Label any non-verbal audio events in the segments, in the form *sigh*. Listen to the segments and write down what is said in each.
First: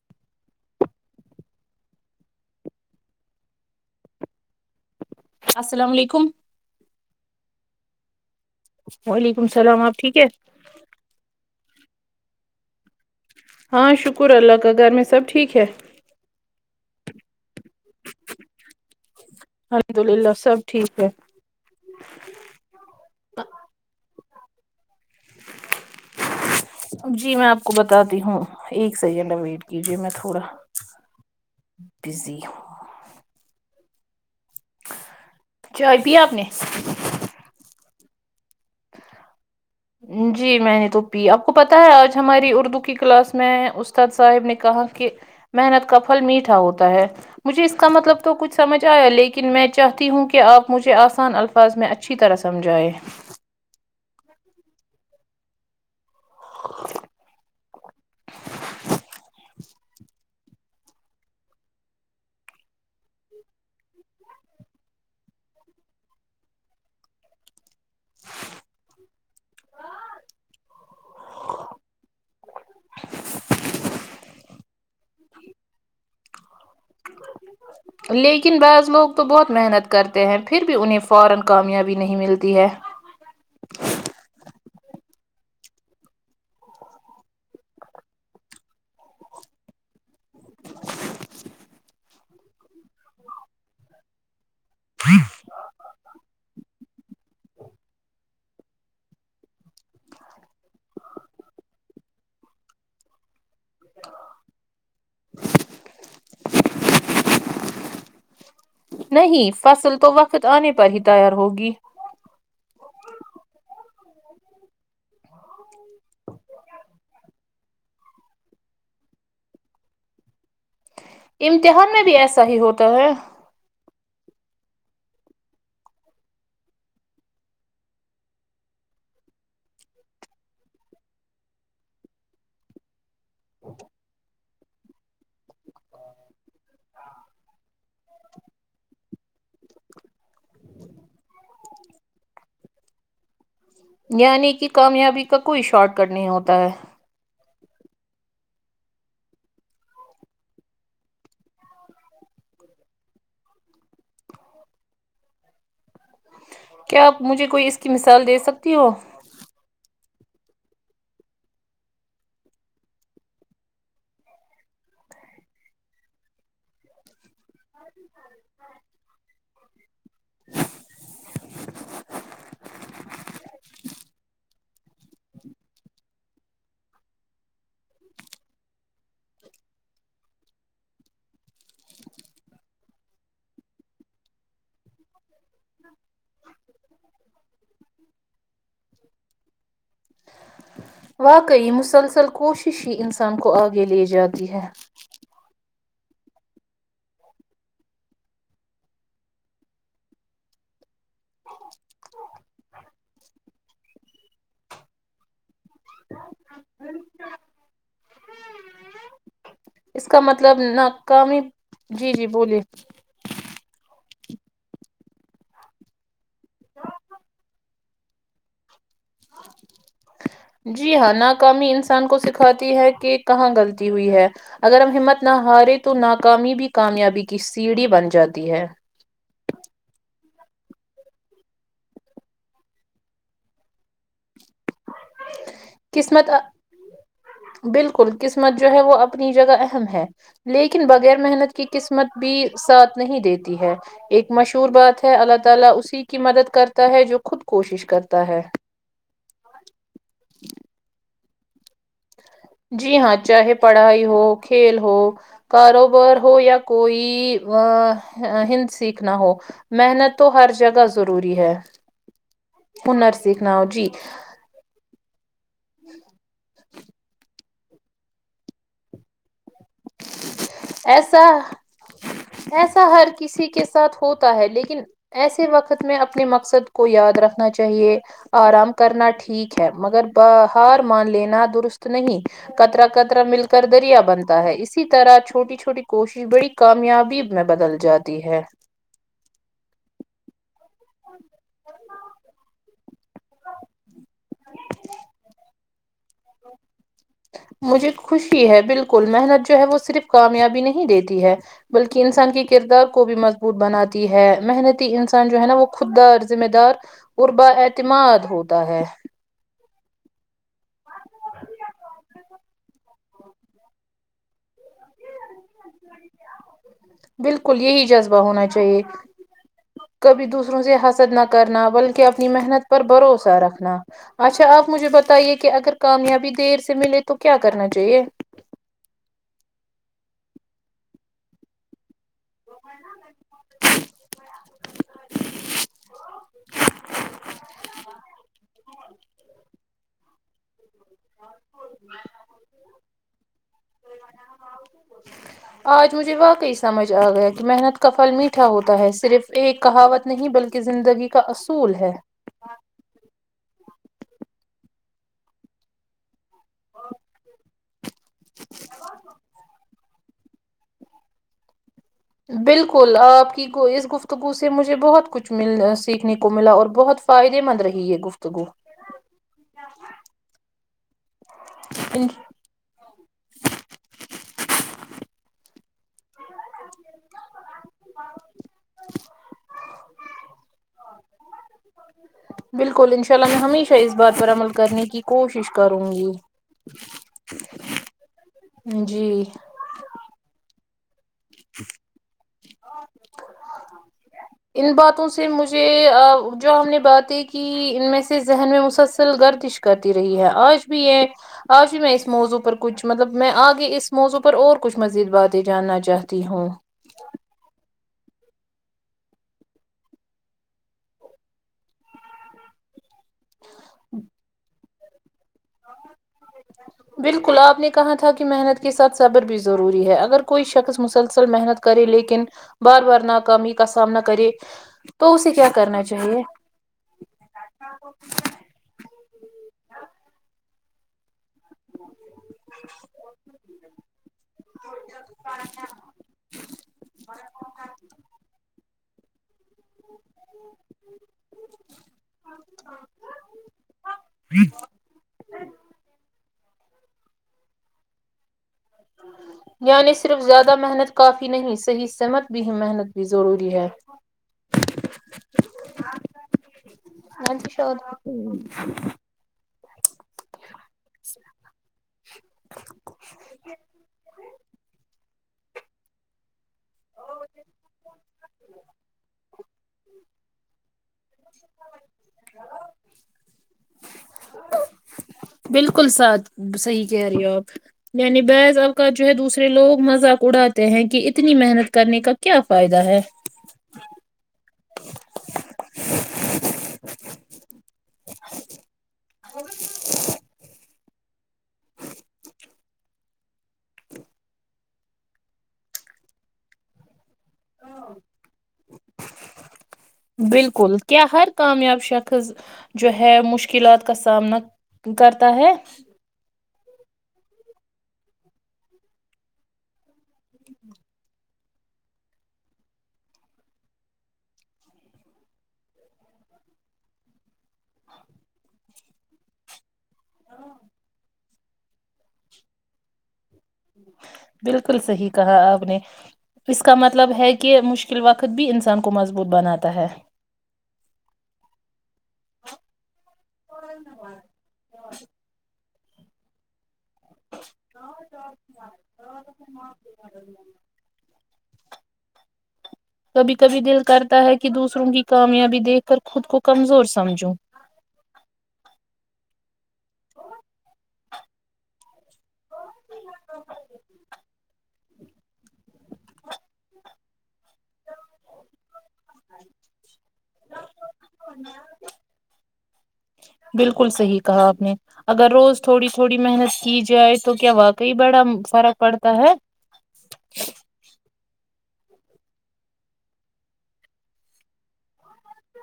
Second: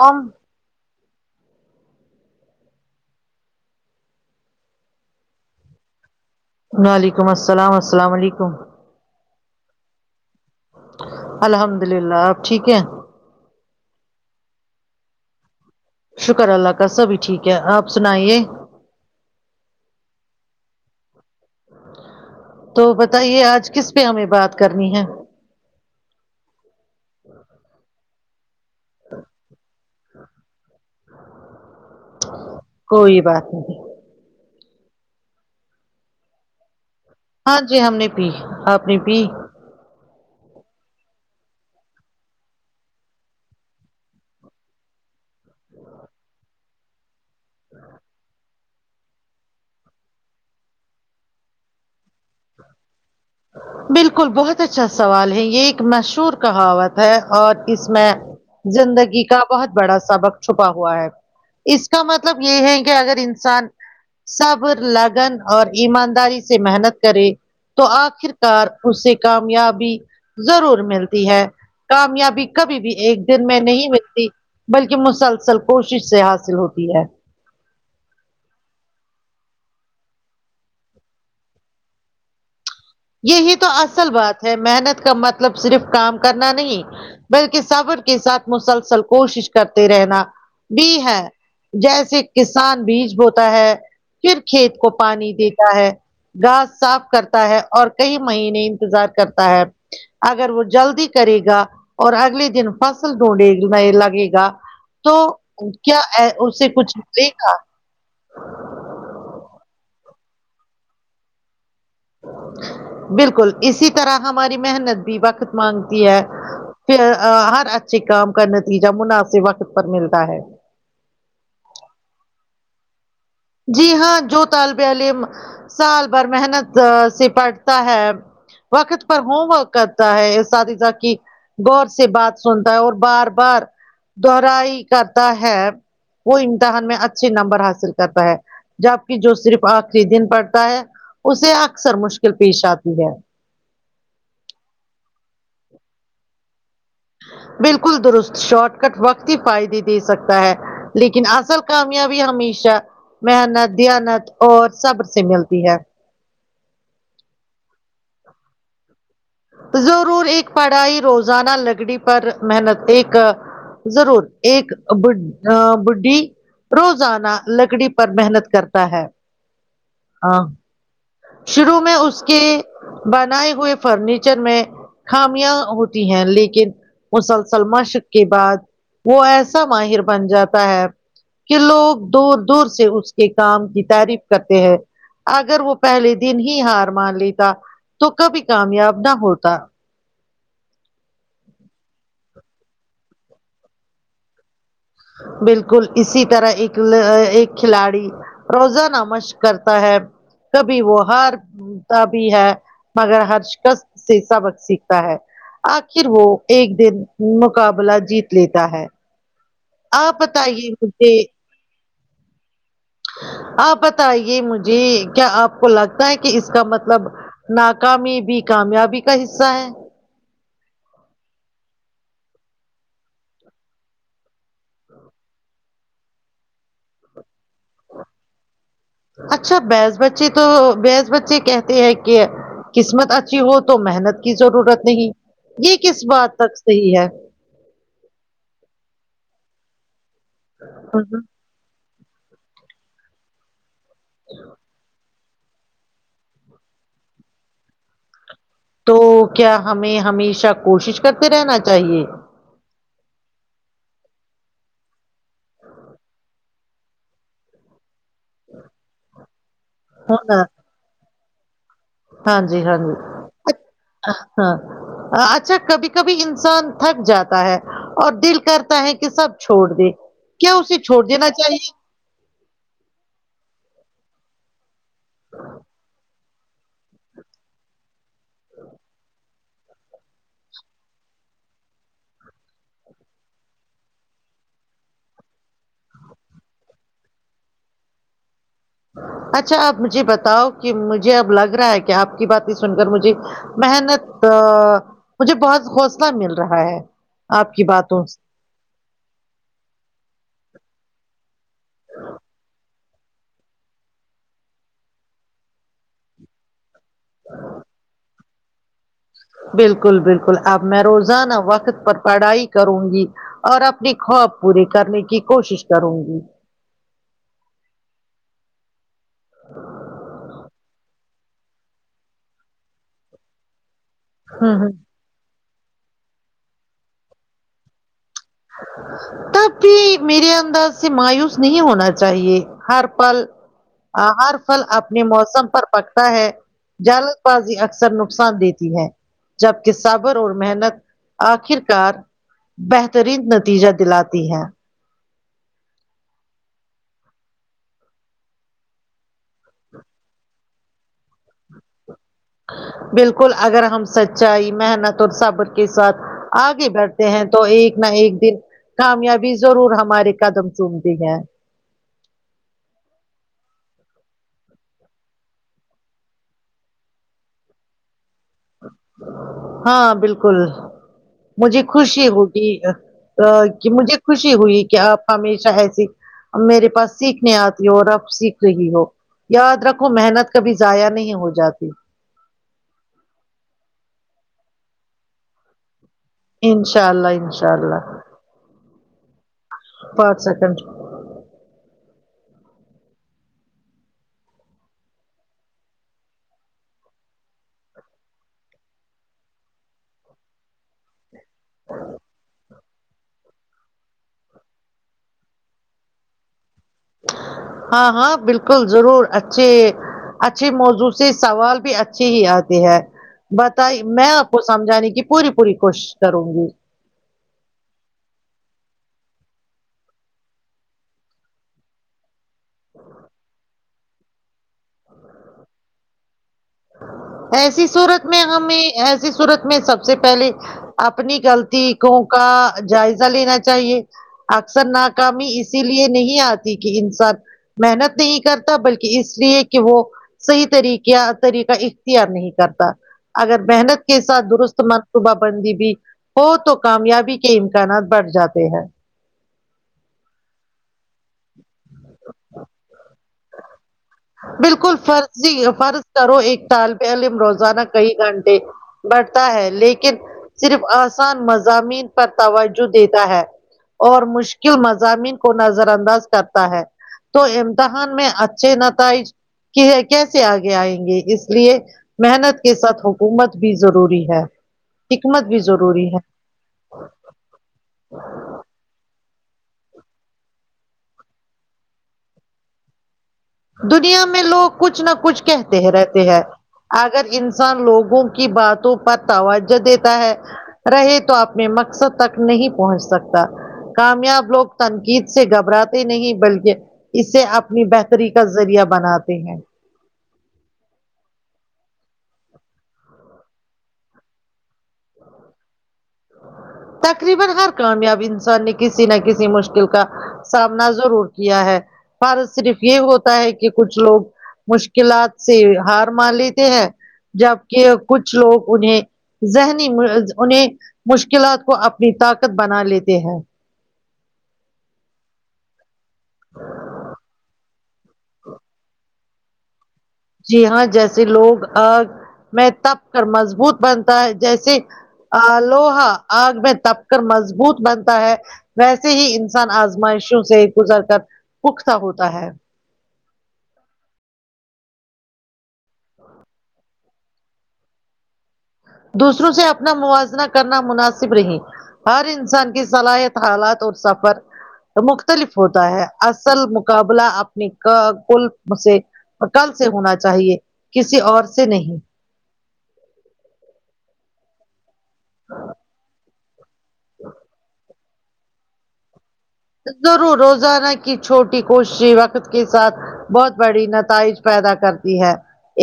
ام السلام علیکم وعلیکم السلام السلام علیکم وعلیکم سلام آپ ٹھیک ہے الحمد للہ آپ ٹھیک ہیں ہاں شکر اللہ کا گھر میں سب ٹھیک ہے شکر اللہ کا سبھی ٹھیک ہے آپ سنائیے الحمد للہ سب ٹھیک ہے تو بتائیے آج کس پہ ہمیں بات کرنی ہے جی میں آپ کو بتاتی ہوں ایک سیکنڈ ویٹ کیجے میں تھوڑا بزی ہوں کوئی بات نہیں چائے پیا آپ نے ہاں جی ہم نے پی آپ نے پی جی میں نے تو پی آپ کو پتہ ہے آج ہماری اردو کی کلاس میں اس تاد صاحب نے کہا کہ محنت کا پھل میٹھا ہوتا ہے مجھے اس کا مطلب تو کچھ سمجھ آیا لیکن میں چاہتی ہوں کہ آپ مجھے آسان الفاظ الفاظ میں اچھی طرح سمجھائے بالکل بہت اچھا سوال ہے یہ ایک مشور شہور کہاوت ہے اور اس میں زندگی کا بہت بڑا سبق چھپا ہوا ہے اس کا مطلب یہ ہے کہ اگر انسان صبر لگن اور ایمانداری سے محنت کرے تو آپ آخر کار اس سے کامیابی ضرور ملتی ہے کامیابی کبھی بھی ایک دن میں نہیں ملتی بلکہ مسلسل کوشش سے حاصل ہوتی ہے لیکن بعض لوگ تو بہت محنت کرتے ہیں پھر بھی انہیں فورا کامیابی نہیں ملتی ہے یہی تو اصل بات ہے محنت کا مطلب صرف کام کرنا نہیں بلکہ صبر کے ساتھ مسلسل کوشش کرتے رہنا بھی ہے جیسے کسان بیج بوتا ہے پھر کھیت کو پانی دیتا ہےگھاس صاف کرتا ہے اور کئی مہینے انتظار کرتا ہے اگر وہ جلدی کرے گا اور اگلے دن فصل ڈھونڈے لگے گا تو کیا آے اسے کچھ ملے گا نہیں فصل تو وقت آنے پر ہی تیار ہوگی بالکل اسی طرح ہماری محنت بھی وقت مانگتی ہے پھر ا ہر اچھے کام کا نتیجہ مناسب وقت پر ملتا ہے امتحان میں بھی ایسا ہی ہوتا ہے جی ہاں جو طالب علیلم سال بھر محنت سے پڑھتا ہے وقت پر ہوم ورک کرتا ہے اساتذہ کی غور سے بات سنتا ہے اور بار بار دہرائی کرتا ہے وہ امتحان میں اچھے نمبر حاصل کرتا ہے جبکے جو صرف آخری دن پڑتا ہے اسے اکثر مشکل پیش آتی ہے یعنی کہ کامیابی کا کوئی شارٹ کٹ نہیں ہوتا ہے بالکل درست شارٹ کٹ وقت کے فائدے دے سکتا ہے لیکن اصل کامیابی ہمیشہ محنت دانت اور سب سے ملتی ہے کیا آپ مجھے کوئی اس کی مثال دے سکتی ہو ضرور ایک پڑھائی روزانہ لگڑی پر محنت ایک ضرور ایک ب ا بڈھی روزانہ لکڑی پر محنت کرتا ہے ہاں شروع میں اس کے بنائے ہوئے فرنیچر میں خامیاں ہوتی ہیں لیکن مسلسل مشق کے بعد وہ ایسا ماہر بن جاتا ہے کہ لوگ دور دور سے اس کے کام کی تعریف کرتے ہیں اگر وہ پہلے دن ہی ہار مان لیتا تو کبھی کامیاب نہ ہوتا واقعی مسلسل کوشش ہی انسان کو آگے لے جاتی ہے بالکل اسی طرح ایک لا ایک کھلاڑی روزانہ مشق کرتا ہے کبھی وہ ہار کا بھی ہے مگر ہرشکش سے سبق سیکھتا ہے آخر وہ ایک دن مقابلہ جیت لیتا ہے اس آپ کا مطلب بتائیے مجھے ناکامی جی جی بولیے آپ بتائیے مجھے کیا آپ کو لگتا ہے کہ اس کا مطلب ناکامی بھی کامیابی کا حصہ ہے جی ہاں ناکامی انسان کو سکھاتی ہے کہ کہاں غلطی ہوئی ہے اگر ہمت نہ ہارے تو ناکامی بھی کامیابی کی سیڑھی بن جاتی ہے اچھا بیس بچی تو بیس بچی کہتے ہے کہ قسمت اچھی ہو تو محنت کی ضرورت نہیں یہ کس قسمت بات تک صحیح ہے بالکل قسمت جو ہے وہ اپنی جگہ اہم ہے لیکن بغیر ہوں محنت کی قسمت بھی ساتھ نہیں دیتی ہے ایک مشہور بات ہے اللہ تعالی اسی کی مدد کرتا ہے جو خود کوشش کرتا ہے تو کیا ہمیں ہمیشہ کوشش کرتے رہنا چاہیے جی ہاں چاہے پڑھائی ہو کھیل ہو کاروبار ہو یا کوئی وا ہند سیکھنا ہو محنت ہے تو نا ہر جگہ ضروری ہے ہاں جی ہاں جی ہنر سکھنا ہو جی اچھا، ہاں اچھا کبھی کبھی انسان تھک جاتا ہے اور دل کرتا ہے کہ سب چھوڑ دے کیا اسے چھوڑ ایسا دینا چاہیے ایسا ہر کسی کے ساتھ ہوتا ہے لیکن ایسے وقت میں اپنے مقصد کو یاد رکھنا چاہیے آرام کرنا ٹھیک ہے مگر ب ہار مان لینا درست نہیں کترا کترا مل کر دریا بنتا ہے اسی طرح چھوٹی چھوٹی کوشش بڑی کامیابی میں بدل جاتی ہے اچھا آپ مجھے بتاؤ کہ مجھے اب لگ رہا ہے کہ آپ کی باتیں سن کر مجھے محنت مجھے بہت حوصلہ مل رہا ہے آپ کی مجھے باتوں سے خوشی ہے بالکل محنت جو ہے وہ صرف کامیابی نہیں دیتی ہے بلکہ انسان کے کردار کو بھی مضبوط بناتی ہے محنتی انسان جو ہے نا وہ خود دار ذمہ دار تربا اعتماد ہوتا ہے بالکل بالکل اب میں روزانہ وقت پر پڑھائی کروں گی اور اپنی خواب پوری کرنے کی کوشش کروں گی بالکل یہی جذبہ ہونا چاہیے کبھی دوسروں سے حسد نہ کرنا بلکہ اپنی محنت پر بھروسہ رکھنا اچھا ہوں اب ہ مجھے بتائیے کہ اگر کامیابی دیر سے ملے تو کیا کرنا چاہیے تب بھی میرے انداز سے مایوس نہیں ہونا چاہیے ہر پل ہر پھل اپنے موسم پر پکتا ہے جلد بازی اکثر نقصان دیتی ہے جب کے سب اور محنت آخر کار بہترین نتیجہ دلاتی ہے آج مجھے واقعی سمجھ آ گیا کہ محنت کا پھل میٹھا ہوتا ہے صرف ایک کہاوت نہیں بلکہ زندگی کا اصول ہے بالکل اگر ہم سچائی محنت اور صبر کے ساتھ آگے بڑھتے ہیں تو ایک نہ ایک دن کامیابی ضرور ہمارے قدم چومتی ہے بالکل آپ کی اس گفتگو سے مجھے بہت کچھ مل سیکھنے کو ملا اور بہت فائدے مند رہی ہے گفتگو ہاں بالکل مجھے خوشی ہوئی کہ آ کی مجھے خوشی ہوئی کہ آپ ہمیشہ ایسی میرے پاس سیکھنے آتی ہو اب سیکھ رہی ہو یاد رکھو محنت کبھی ضائع نہیں ہو جاتا بالکل انشاء اللہ میں ہمیشہ اس بات پر عمل کرنے کی کوشش کروں گی انشاء اللہ انشاء اللہ جی پانچ سیکنڈ ان باتوں سے مجھے آ جو ہم نے باتیں کہ ان میں سے ذہن میں مسلسل گردش کرتی رہی ہے آج بھی یہ آج بھی میں اس موضوع پر کچھ مطلب میں آگے اس موضوع پر اور کچھ مزید باتیں جاننا چاہتی ہوں ہاں ہاں بالکل ضرور اچھے اچھے موضوع سے سوال بھی اچھی ہی آتی ہے بتائی میں آپ کو سمجھانے کی پوری پوری کوشش کروں گی بالکل آپ نے کہا تھا کہ محنت کے ساتھ صبر بھی ضروری ہے اگر کوئی شخص مسلسل محنت کرے لیکن بار بار ناکامی کا سامنا کرے تو اسے کیا کرنا چاہیے ایسی صورت میں ہمیں ایسی صورت میں سب سے پہلے اپنی غلطی ستیکوں کا جائزہ لینا چاہیے اکثر ناکامی اسی لیے نہیں آتی کہ انسان محنت نہیں کرتا بلکہ کی اس لیے کہ وہ صحیح طریقا کا اختیار نہیں کرتا اگر محنت کے ساتھ درست منصوبہ بندی بھی ہو تو کامیابی کے امکانات بڑھ جاتے ہیں یعنی صرف زیادہ محنت کافی نہیں صحیح سحمت بھی ہے محنت روری ہے بالکل فرضی فرض کرو ایک طالب علم روزانہ کئی انتشار گھنٹے ہے لیکن صرف آسان مضامین پر توجہ دیتا ہے اور مشکل مضامین کو نظر انداز کرتا ہے تو امتحان میں اچھے نتائج کی کیسے آگے آئیں گے اس لیے محنت کے ساتھ حکومت بھی ضروری ہے حکمت بھی ضروری بالکل ہے ساتھ صحیح کہہ رہی ہو آپ یعنی بیض اب کا جو ہے دوسرے لوگ مذاق اڑاتے ہیں کہ اتنی محنت کرنے کا کیا فائدہ ہے دنیا میں لوگ کچھ نہ کچھ کہتے ہیں رہتے ہیں اگر انسان لوگوں کی باتوں پر توجہ دیتا ہے رہے تو آپنے مقصد تک نہیں پہنچ سکتا کامیاب لوگ تنقید سے گھبراتے نہیں بلکہ اس سے اپنے طریقہ کا ذریعہ بناتے ہیں بالکل کیا ہر کامیاب شخص جو ہے مشکلات کا سامنا کرتا ہے تقریبا ہر کامیاب انسان نے کسی نہ کسی مشکل کا سامنا ضرور کیا ہے پر صرف یہ ہوتا ہے کہ کچھ لوگ مشکلات سے ہار مان لیتے ہیں جبکہ کچھ لوگ انہیں ذہنی انہیں مشکلات کو اپنی طاقت بنا لیتے ہیں بالکل صحیح کہا آپ نے اس کا مطلب ہے کہ مشکل وقت بھی انسان کو مضبوط بناتا ہے جی ہاں جیسے لوگ میں تپ کر مضبوط بنتا ہے جیسے آ لوہا آگ میں تپ کر مضبوط بنتا ہے ویسے ہی انسان آزمائشوں سے گزر کر پوقت سا ہوتا ہے کبھی کبھی دل کرتا ہے کہ دوسروں کی کامیابی دیکھ کر خود کو کمزور سمجھو دوسروں سے اپنا موازنہ کرنا مناسب نہیں ہر انسان کی صلاحیت حالات اور سفر مختلف ہوتا ہے اصل مقابلہ اپنی کل کل سے عقل سے ہونا چاہیے کسی اور سے نہیں بالکل صحیح کہا آپ نے اگر روز تھوڑی تھوڑی محنت کی جائے تو کیا واقعی بڑا فرق پڑتا ہے ضرور روزانہ کی چھوٹی کوشش وقت کے ساتھ بہت بڑی نتائج پیدا کرتی ہے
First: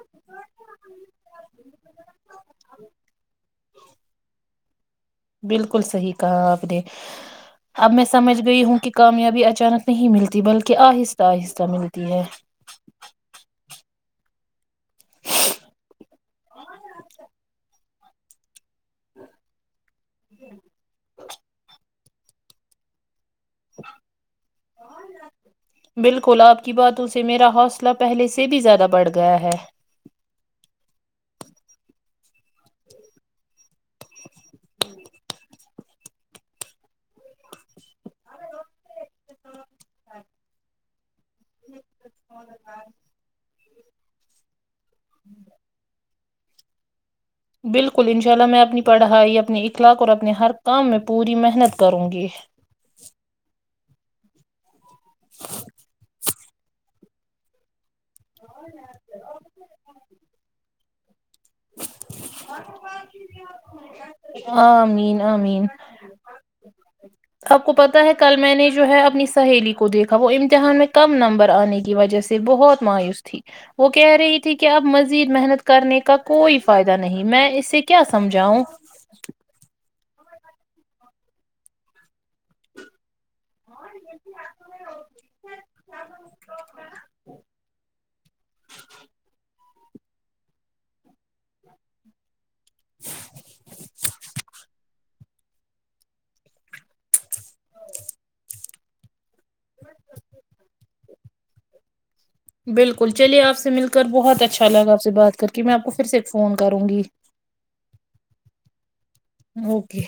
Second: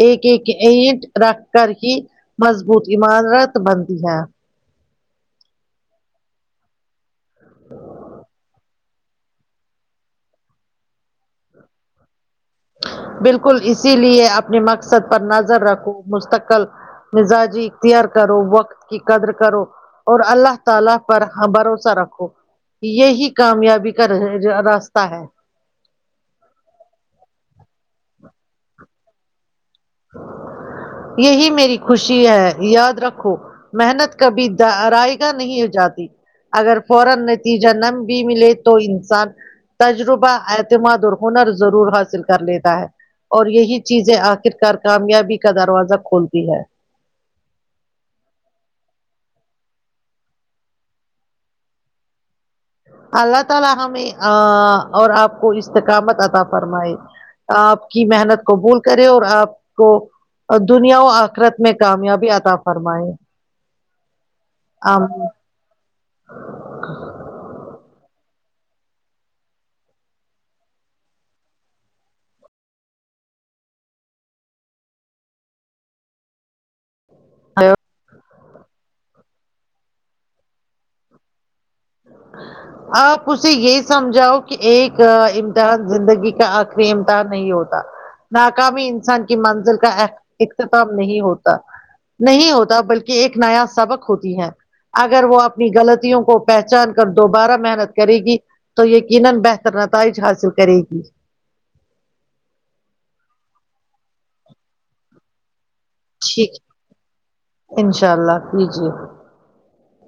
ایک ایک اٹ رکھ کر ہی مضبوط عمارت بنتی ہے بالکل صحیح کہا آپ نے اب میں سمجھ گئی ہوں کہ کامیابی اچانک نہیں ملتی بلکہ آہستہ آہستہ ملتی ہے بالکل اسی لیے اپنے مقصد پر نظر رکھو مستقل مزاجی اختیار کرو وقت کی قدر کرو اور اللہ تعالی پر بھروسہ رکھو یہی کامیابی کا ر راستہ ہے بالکل آپ کی باتوں سے میرا حوصلہ پہلے سے بھی زیادہ بڑھ گیا ہے یہی میری خوشی ہے یاد رکھو محنت کبھی دا رائے گا نہیں ہو جاتی اگر فورا نتیجہ نم بھی ملے تو سات تجربہ اعتماد اور ہنر ضرور حاصل کر لیتا ہے اور یہی چیزیں آخرکار کامیابی کا دروازہ کھلتی ہے بالکل انشاء اللہ میں اپنی پڑھائی اپنے اخلاق اور اپنے ہر کام میں پوری محنت کروں گی اللہ تعالی ہمیں ا اور آپ کو استقامت عطا فرمائے آپ کی محنت قبول کرے اور آپ کو دنیا و آخرت میں کامیابی عطا فرمائے آمین آمین *inaudible* آپ کو پتاہ ہے کل میں نے جو ہے اپنی سہیلی کو دیکھا وہ امتحان میں کم نمبر آنے کی وجہ سے بہت مایوس تھی وہ کہہ رہی تھی کہ اب مزید محنت کرنے کا کوئی فائدہ نہیں میں اسے کیا سمجھاؤں *inaudible* آپ اسے یہ سمجھاؤ کہ ایک امتحان زندگی کا آخری امتحان نہیں ہوتا ناکامی انسان کی منزل کا اختتام نہیں ہوتا نہیں ہوتا بلکہ ایک نیا سبق ہوتی ہے اگر وہ اپنی غلطوں کو پہچ چان کر دوبارہ محنت کرے گی تو یقینا بہتر نتائج حاصل کرے گی بالکل چلیے آپ سے مل کر بہت اچھا لگا آپ سے بات کرکے میں آپ کو پھر سے ٹھیک فون کروں گی انشاء اللہ کیجیے اوکے